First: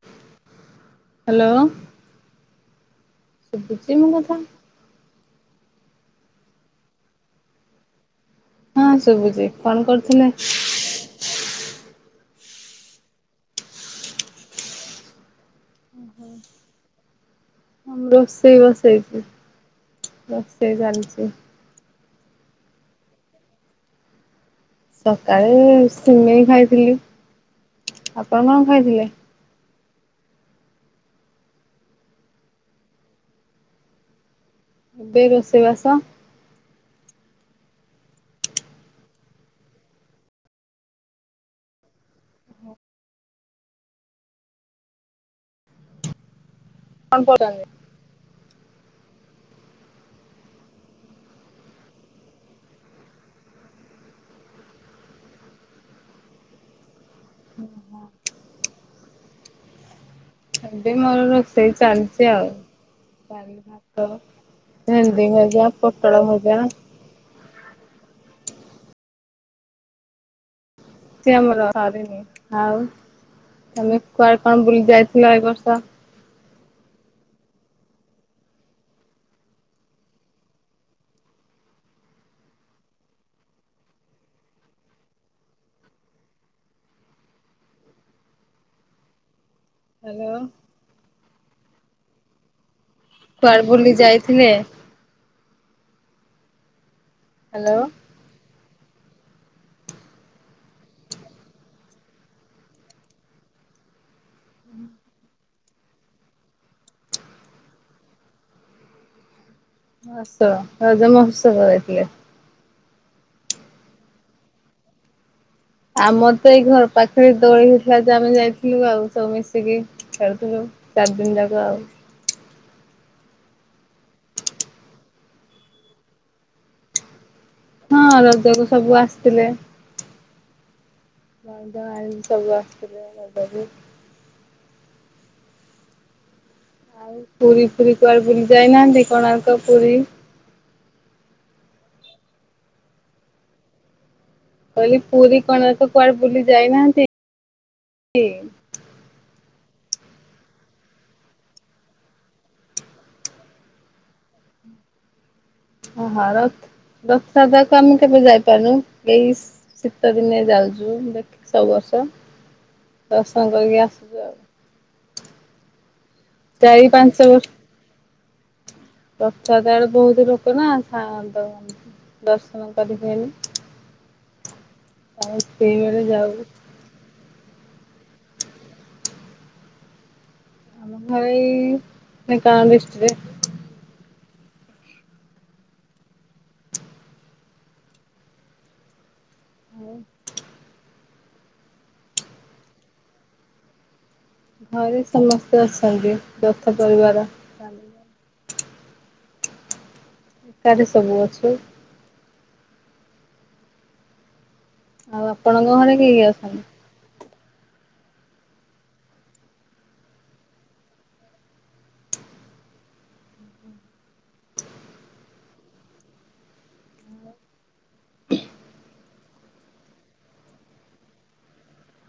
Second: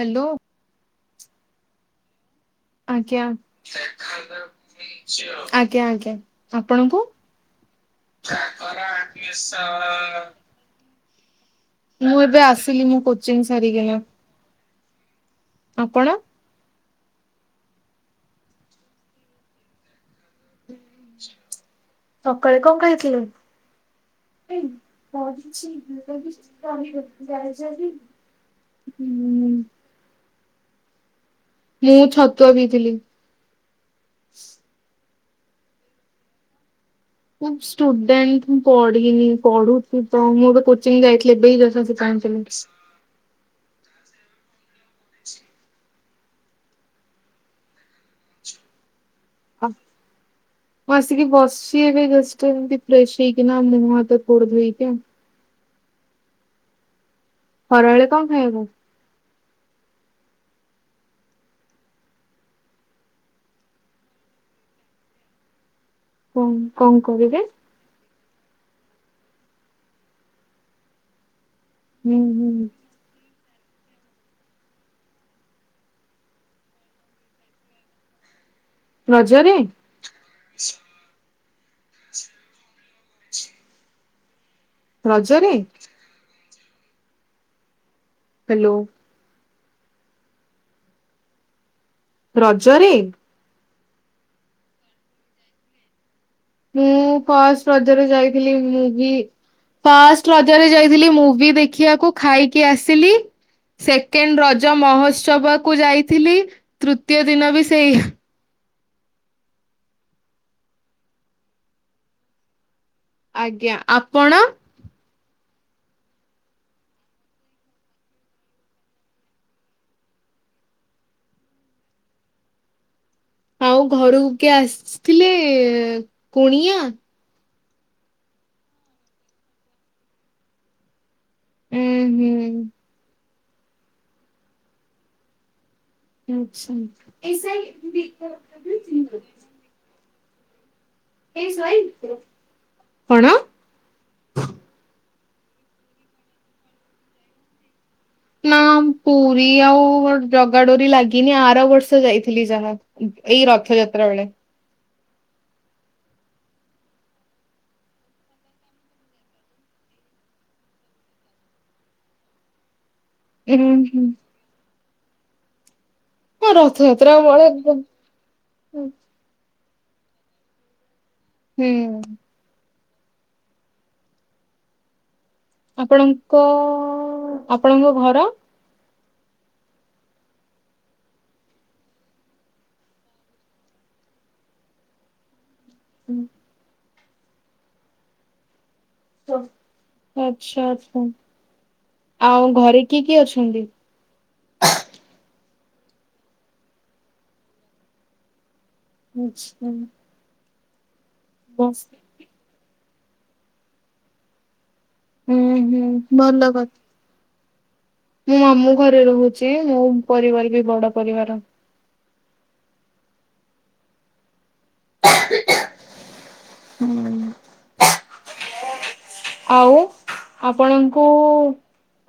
Hello. Hello. ଆଜ୍ଞା ଶୁଭୁଛି ମୋ କଥା ଆଜ୍ଞା ଆଜ୍ଞା ଆପଣଙ୍କୁ। ହଁ ଶୁବୁଚି କଣ କରୁଥିଲେ? ମୁଁ ଏବେ ଆସିଲି ମୋ କୋଚିଂ ସାରିକିନା। ଆପଣ। ମୁଁ ରୋଷେଇ ବସେଇଛି ରୋଷେଇ ଚାଲିଛି। ସକାଳେ କଣ ଖାଇଥିଲୁ। ସକାଳେ ସିମେଇ [unintelligible] ଆଉ କଣ ଖାଇଥିଲେ। ମୁଁ ଛତୁଆ ପିଇଥିଲି। ଏବେ ରୋଷେଇବାସ ମୁଁ ଷ୍ଟୁଡେଣ୍ଟ ମୁଁ ପଢିନି ପଢୁଚି ତ ମୁଁ ଏବେ କୋଚିଂ ଯାଇଥିଲି ଏବେ ହିଁ ଜସ୍ ଆସି ପହଞ୍ଚିଲି। [inaudible] କଣ କରନ୍ତି। ଅଫ [inaudible] ମୁଁ ଆସିକି ବସିଚି ଏବେ ଜଷ୍ଟ୍ ଏମିତି ଫ୍ରେଶ୍ ହେଇକିନା ମୁହଁ ହାତ ଗୋଡ ଧୋଇକା। ଖରାବେଳେ କଣ ଖାଇବୁ? ଏବେ ମୋର ରୋଷେଇ ଚାଲିଛି ଆଉ। ଡାଲି, ଭାତ, ଭେଣ୍ଡି ଭଜା, ପୋଟଳ କଣ ଭଜା। କଣ କରିବେ? ଚାଲିଛି ଆମର ହୁଁ ସରିନି ହୁଁ ଆଉ ତମେ କୁଆଡେ କଣ ବୁଲି ଯାଇଥିଲ ଏ ବର୍ଷ। ରଜରେ। ରଜରେ। ହାଲୋ। ହ୍ୟାଲୋ। ରଜରେ? କୁଆଡେ ବୁଲି ଯାଇଥିଲେ। ମୁଁ ଫାଷ୍ଟ୍ ହ୍ୟାଲୋ ରଜରେ ଯାଇଥିଲି ମୁଭି ଫାଷ୍ଟ୍ ରଜରେ ଯାଇଥିଲି ମୁଭି ଦେଖିବାକୁ ଖାଇକି ଆସିଲି। ସେକେଣ୍ଡ ରଜ ମହୋତ୍ସବ କୁ ଯାଇଥିଲି ତୃତୀୟ ଦିନ ବି ସେଇ। ମହୋତ୍ସବ ରଜ ମହୋତ୍ସବ ରେ ଯାଇଥିଲେ। ଆଜ୍ଞା ଆପଣ? ଆମର ତ ଏଇ ଘର ପାଖରେ ଦୋଳି ହେଇଥିଲା ଯେ ଆମେ ଯାଇଥିଲୁ ଆଉ ସବୁ ମିଶିକି। ଖେଲୁଥିଲୁ ଚାରି ଦିନି ଯାକ ଆଉ। ଆଉ ଘରକୁ କିଏ ଆସିଥିଲେ କୁଣିଆ? ହଁ ରଜକୁ ସବୁ ଆସିଥିଲେ। ଉଁ ଅଜା ଆଈ ହୁଁ ସବୁ ଆସିଥିଲେ ରଜକୁ। ଆଉ ପୁରୀ ଫୁରୀ କୁଆଡେ ବୁଲି ଯାଇନାହାନ୍ତି ଆଚ୍ଛା। କୋଣାର୍କ ପୁରୀ। ଏ ସାଈ ତୋର କଣ। କହିଲି ପୁରୀ କୋଣାର୍କ କୁଆଡେ ବୁଲି ଯାଇନାହାନ୍ତି। ନା ପୁରୀ ଆଉ ଜଗାଡୋରି ଲାଗିନି ଆର ବର୍ଷ ଯାଇଥିଲି ଯାହା। ଏଇ ରଥଯାତ୍ରା ବେଳେ। ଓହାରତ୍ ରଥଯାତ୍ରାକୁ ଆମେ କେବେ ଯାଇପାରୁନୁ ଏଇ ସେ ଶୀତ ଦିନେ ଯାଉଚୁ ଦେଖି ସବୁ ବର୍ଷ ଦର୍ଶନ ଉଁ କରିକି ହୁଁ। ଆସୁଛୁ ଆଉ। ହଁ ଚାରି ପାଞ୍ଚ ରଥଯାତ୍ରା ବର୍ଷ ବେଳେ ରଥଯାତ୍ରା ରେ ବହୁତ ଲୋକ ନା ଥାଆନ୍ତି। କ୍ଷମା କରିହୁଏନି। ଆପଣଙ୍କ ଆପଣଙ୍କ ଘର। ଆମ ଘରେ ଏଇ ଢେଙ୍କାନାଳ ଡିସ୍ଟିକ୍ଟରେ। ହୁଁ। ଆଚ୍ଛା ଆଛା ଆଉ ଘରେ କିଏ କିଏ ଅଛନ୍ତି? ଘରେ ସମସ୍ତେ ଅଛନ୍ତି ଯଥା ପରିବାର। [unintelligible] ଆଚ୍ଛା ତାରେ ସବୁ ଅଛୁ। [unintelligible] ଆଉ ହୁଁ ଆପଣଙ୍କ ହୁଁ ଘରେ କିଏ କିଏ ଭଲ ଅଛନ୍ତି? କଥା ମୁଁ ମାମୁ ଘରେ ରହୁଛି। ମୋ ପରିବାର ବି ବଡ ପରିବାର। ହୁଁ ଆଉ ଆପଣଙ୍କୁ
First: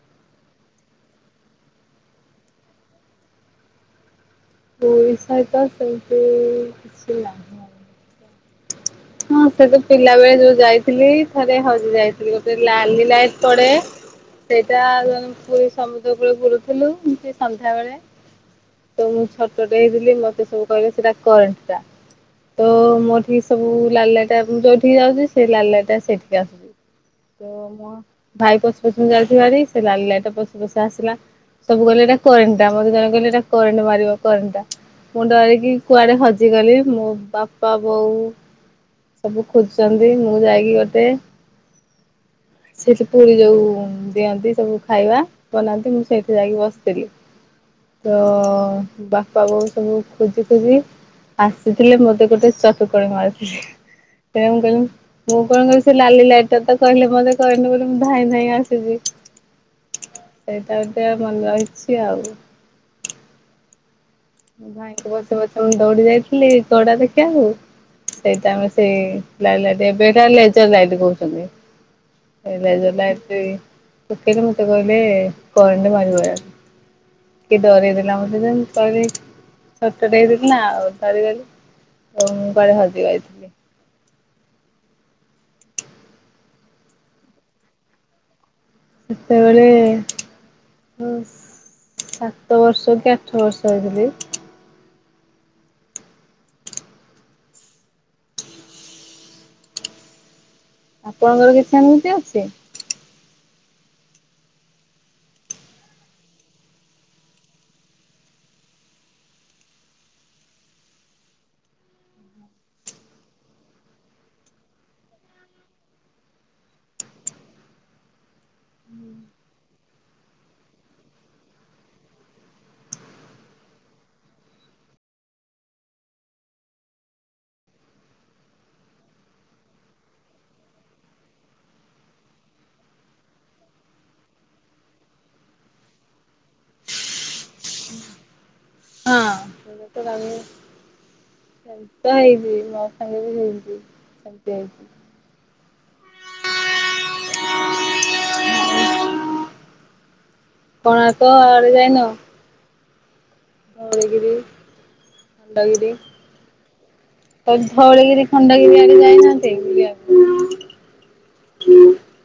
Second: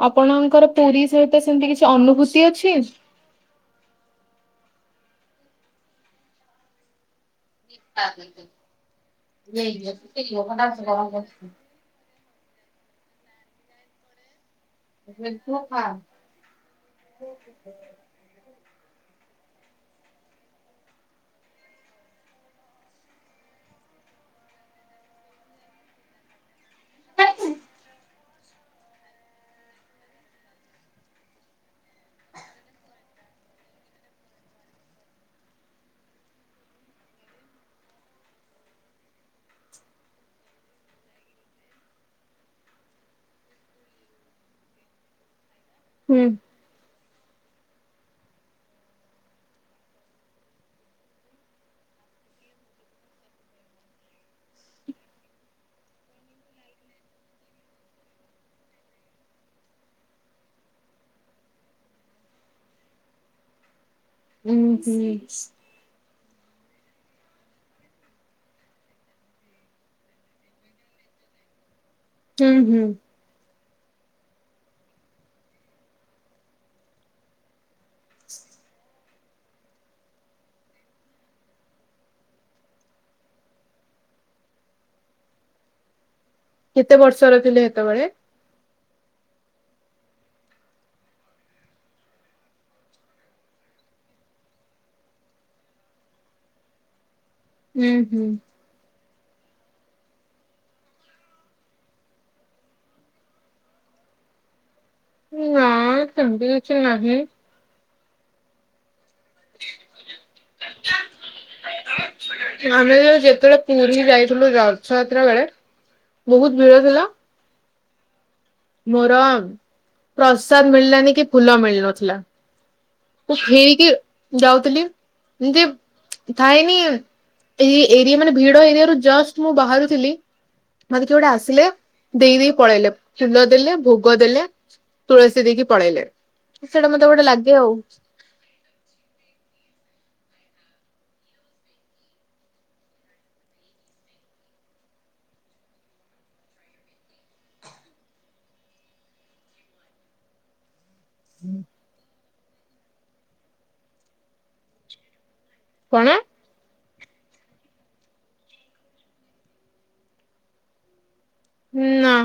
ଆପଣଙ୍କର ପୁରୀ ସହିତ ସେମତି କିଛି ଅନୁଭୂତି ଅଛି। ପଇସହିତସଲ କି ନା [unintelligible] ନି [inaudible] ହଁ ସେ ତ ପିଲା ବେଳେ ଯୋଉ ଯାଇଥିଲି ଥରେ ହଜି ଯାଇଥିଲି ଗୋଟେ ଲାଲି ଲାଇଟ ପଡେ ସେଇଟା ପୁରୀ ସମୁଦ୍ର କୂଳରେ ବୁଲୁଥିଲୁ ସନ୍ଧ୍ୟା ବେଳେ। ତ ମୁଁ ଛୋଟଟେ ହେଇଥିଲି ମତେ ସବୁ କହିବେ ସେଟା କରେଣ୍ଟ ଟା। ତ ମୋରଠି ସବୁ ଲାଲି ଲାଇଟ୍ ଟା ମୁଁ ଯୋଉଠିକି ଯାଉଚି ସେଇ ଲାଲି ଲାଇଟ୍ ଟା ସେଇଠିକି ଆସୁଚି। ମୋ ଭାଇ ପଛେ ପଛେ ମୁଁ ଯାଉଥିବି ଭାରି ସେ ଲାଲି ଲାଇଟ୍ ଟା ପଛେ ପଛେ ଆସିଲା। ସବୁ କହିଲେ ଏଇଟା କରେଣ୍ଟଟା ଆମେ ଜଣ କହିଲୁ ଏଟା କରେଣ୍ଟ ମାରିବ କରେଣ୍ଟଟା। ମୁଁ ଡରିକି କୁଆଡ଼େ ହଜିଗଲି ମୋ ବାପା ବୋଉ ସବୁ ଖୋଜୁଛନ୍ତି ମୁଁ ଯାଇକି ଗୋଟେ ସେଠି ପୁରୀ ଯୋଉ ଦିଅନ୍ତି ସବୁ ଖାଇବା ବନାନ୍ତି ମୁଁ ହୁଁ ସେଇଠି ଯାଇକି ବସେ। ତ ବାପା ବୋଉ ସବୁ ଖୋଜି ଖୋଜି ଆସିଥିଲେ ମତେ ଗୋଟେ ଚଟକଣି ମାରିଥିଲେ। [unintelligible] ମୁଁ କଣ କରିଛି ଲାଲି ଲାଇଟ ତ କହିଲେ ମତେ କହିଲି ବୋଲି ମୁଁ ଧାଇଁ ଧାଇଁ ଆସିଛି। ସେଇଟା ଟିକେ ଭଲ ହେଇଛି ଆଉ। ହୁଁ ମୋ ହୁଁ ଭାଇଙ୍କୁ ପଛେ ପଛେ ମୁଁ ଦୌଡି ଯାଇଥିଲି ଘୋଡ଼ା ଦେଖିବାକୁ। ସେଇ ଟାଇମ୍ ରେ ସେ ଲାଲି ଲାଇଟ୍ ଏବେ ଏଟା ଲେଜର୍ ଲାଇଟ୍ କହୁଛନ୍ତି। ହୁଁ [unintelligible] ହୁଁ ମତେ କଇଲେ କରେଣ୍ଟ୍ ମାରିବ କିଏ ଡରେଇଦେଲା ମତେ ଯେ ମୁଁ କହିଲି। ଛୋଟ ଟେ ଦେଇଥିଲି ନା ଆଉ ଡରିଗଲି ଆଉ ମୁଁ କୁଆଡେ ହଜି ଯାଇଥିଲି। କେତେ ବର୍ଷର ଥିଲେ ହେତେବେଳେ? ସେତେବେଳେ ସାତ ବର୍ଷ କି ଆଠ ବର୍ଷ ହେଇଥିଲି। ହୁଁ ହୁଁ ଆପଣଙ୍କର କିଛି ଅନୁମତି ଅଛି [inaudible] ନା ସେମିତି କିଛି ନାହିଁ। ଆମେ ଯେ ଯେତେବେଳେ ପୁରୀ ଯାଇଥିଲୁ ରଥଯାତ୍ରା ବେଳେ ବହୁତ ଭିଡ ଥିଲା। ମୋର ପ୍ରସାଦ ମିଳିଲାନି କି ଫୁଲ ମିଳିନଥିଲା। ମୁଁ ଫେରିକି ଯାଉଥିଲି ଯେ ଥାଇନି। ଏଇ ଏରିଆ ମାନେ ଭିଡ ଏରିଆରୁ ଜଷ୍ଟ୍ ମୁଁ ବାହାରୁଥିଲି ମତେ କିଏ ଗୋଟେ ଆସିଲେ ଦେଇ ଦେଇ ପଳେଇଲେ। ଫୁଲ ଦେଲେ, ଭୋଗ ଦେଲେ, ତୁଳସୀ ଦେଇକି ପଳେଇଲେ ସେଇଟା ମତେ ଗୋଟେ ଲାଗେ ଆଉ। ହଁ [unintelligible] ସେମିତା ହେଇଯିବି ମୋ ସାଙ୍ଗେ ବି ହେଇଯିବ ସେମିତି ହେଇଛି। ଆ କଣ ତ ଆଡେ ଯାଇନ। ମଳଗିରି ଭଣ୍ଡଗିରି [inaudible] କଣ ତ ଧଉଳିିକିରି ଖଣ୍ଡଗିରି ଆଣି ଯାଇନାହାନ୍ତି। ହୁଁ ନା।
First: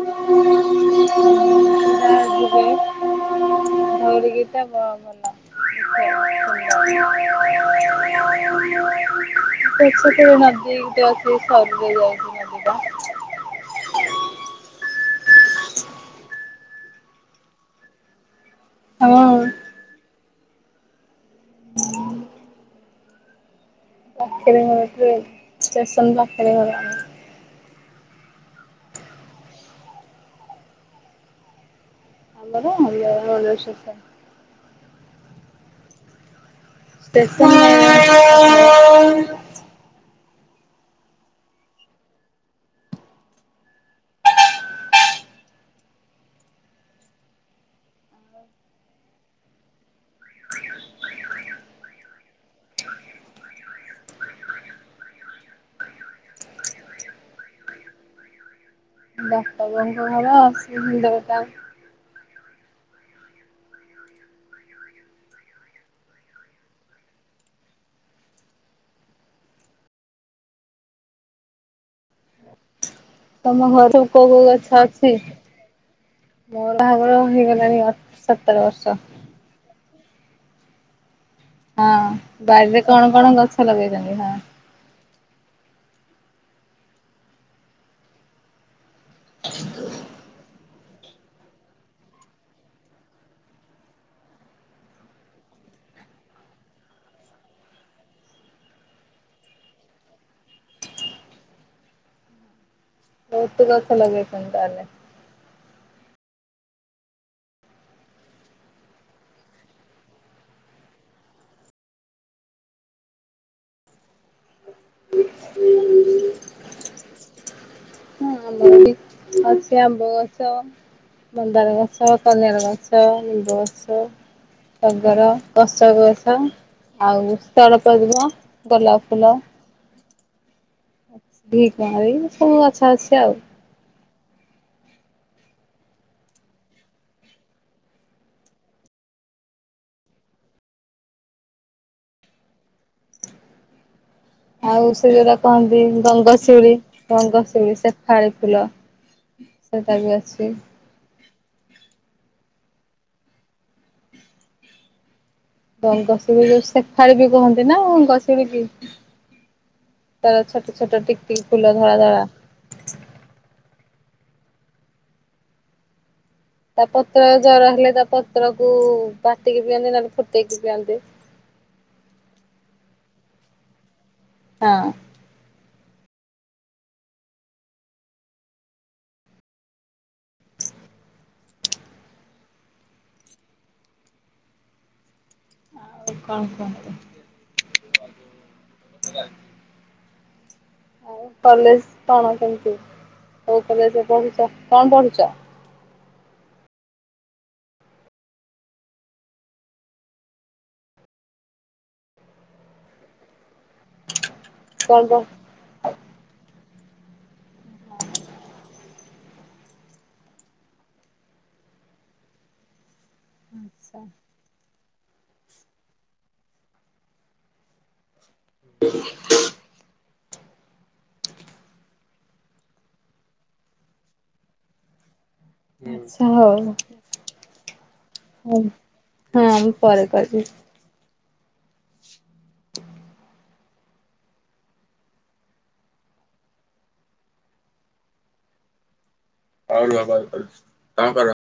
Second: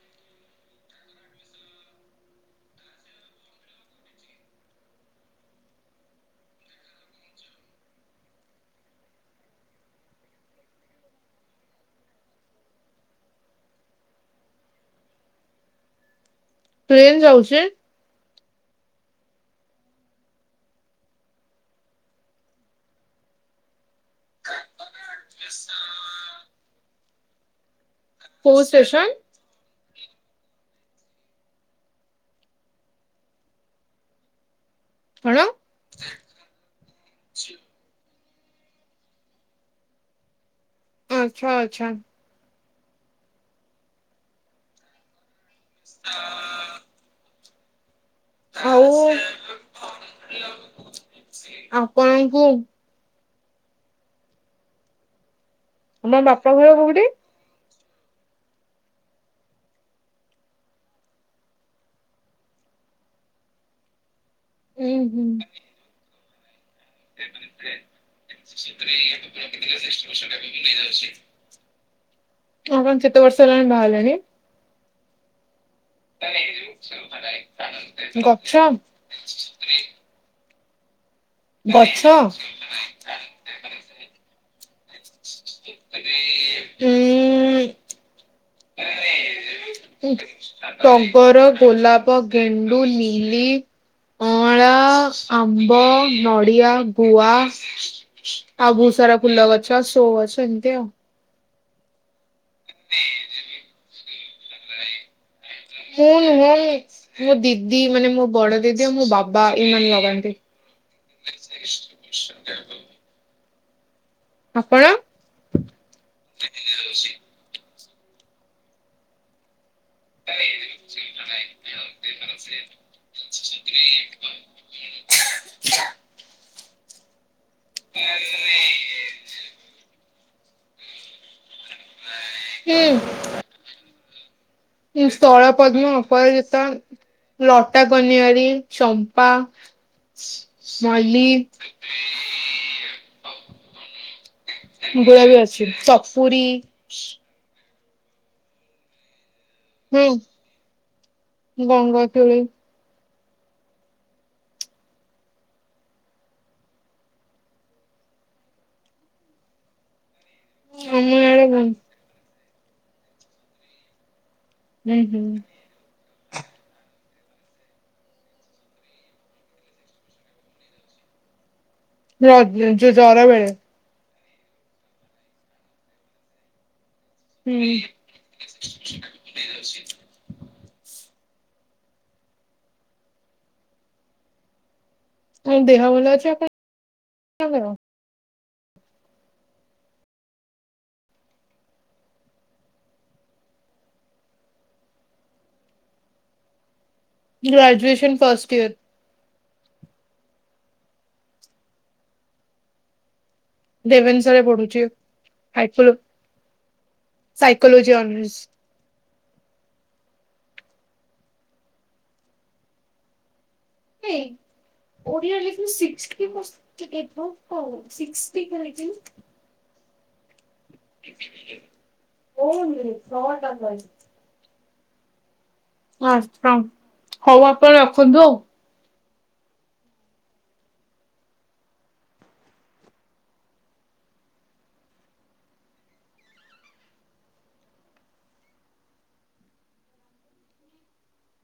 [inaudible] ଭଉଡିିକିଟା ବ ଭଲ [inaudible] [inaudible] ଆସ ସବ ଯାଇ [inaudible] [inaudible] ପ୍ଲେନ ଯାଉଛି? ହଁ। ହ ପାଖେରେ ଘର ଟ୍ରେନ୍ ଷ୍ଟେସନ୍ ପାଖେରେ ଘର। କୋଉ ଷ୍ଟେସନ? ଆବର ଆମଷ। [inaudible] କ? ଟେ [unintelligible] ଆଚ୍ଛା ଆଚ୍ଛା ହଁ। ଆଉ ଆପଣଙ୍କୁ ତମ ବାପ ଘର କୋଉଠି? ବାପା ବୋଉ ଙ୍କ ଘର ଅଶ୍ଵିନୀ ଦେବତା। ଉଁ ହୁଁ। [unintelligible] ହଁ କଣ ସେତେ ବର୍ଷ ହେଲାଣି ତମ ବାହା ଘର କୋଉ ହେଲେଣି? କୋଉ ଗଛ ଅଛି? ମୋର ବାହାଘର ହେଇଗଲାଣି ଗଛ। ସତର ବର୍ଷ। ଗଛ ହଁ ବାରିରେ କଣ କଣ ଗଛ ଲଗେଇଛନ୍ତି ହଁ। [unintelligible] [inaudible] ଟବର ଗୋଲାପ ଗେଣ୍ଡୁ ଲିଲି ଅଁଳା ଆମ୍ବ ନଡ଼ିଆ ଗୁଆ ଆଉ ବହୁତ ସାରା ଫୁଲ ଗଛ ଆଉ ସୋ ଅଛ ଏମିତି ଆଉ। [inaudible] ବହୁତୁ ଗଛ ଲଗେଇଚନୀ ତାହଲେ। [unintelligible] ମୋ ଦିଦି ମାନେ ମୋ ବଡ ଦିଦି ଆଉ ମୋ ବାବା ଏଇମାନେ ଲଗାନ୍ତି। [inaudible] ଆପଣ ହଁ ମୁଁ ଲଗେଇଚି [unintelligible] ଆମ୍ୱଗଛ। ମନ୍ଦାର ଗଛ କନିଅର ଗଛ ନିମ୍ବ ଗଛ। ଟଗର ଅଷକ ଗଛ ଆଉ ସ୍ଥଳପଦ୍ମ ଗୋଲାପ ଫୁଲ। ଘି କୁଆଁରୀ ସବୁ ଗଛ ଅଛି ଆଉ। ସ୍ଥଳପଦ୍ମ ଅପରାଜିତା। ଲଟା କନିଆରି ଚମ୍ପା। ମଲି। ଆଉ ସେ ଏଗୁଡା ଯୋଉଟା ବି ଅଛି କହନ୍ତି ସପୁରୀ ଗଙ୍ଗଶିଉଳି ଗଙ୍ଗଶିଉଳି ସେ ଶେଫାଳୀ ଫୁଲ ସେଟା ବି ଅଛି। ଗଙ୍ଗ ତୁଳି। ଗଙ୍ଗଶିଉଳି ସେଫାଳି ବି କୁହନ୍ତି ନା ଗ ଶିଉଳି କି ତାର ଛ ସେଟା ଆମ ଟିକ ଇଆଡେ ଟିକ ହୁଁ ଫୁଲ ଧଳା ଧଳା। ହୁଁ ହୁଁ। ତା ପତ୍ର ଜର ହେଲେ ତା ପତ୍ର କୁ ବାଟିକି ପିଅନ୍ତି ନହଲେ ଫୁଟେଇକି ପିଅନ୍ତି। ଯୋଉ ଜର ବେଳେ। ହଁ। ହୁଁ। ହ ଦେହ ଆଉ ଭଲ ଅଛି କଣ ଆପଣ କୁହନ୍ତୁ କର? [inaudible] ଆଉ କଲେଜ କଣ କେମିତି କୋଉ କଲେଜରେ ପଢୁଚ କଣ ପଢୁଚ? Graduation first year. ରେଭେନ୍ସା ରେ ପଢୁଛି କଣ ସାଇକୋ ସାଇକୋଲୋଜି ଅନର୍ସ। ଆଚ୍ଛା। ଓଡ଼ିଆ ଲେଖିକି ସିକ୍ସଟି ପର୍ସେଣ୍ଟ ଏଭବ୍ କଣ ସିକ୍ସି [unintelligible] ହଉନି ଛ ଟା [unintelligible] ଆଛା ହଉ ହଁ ହଉ ଆପଣ ରଖନ୍ତୁ ଆଉ। ହ ହଁ ମୁଁ ପରେ କରିବି। ହଉ ରୁହ କଲ କରୁଛି ତମେ କର।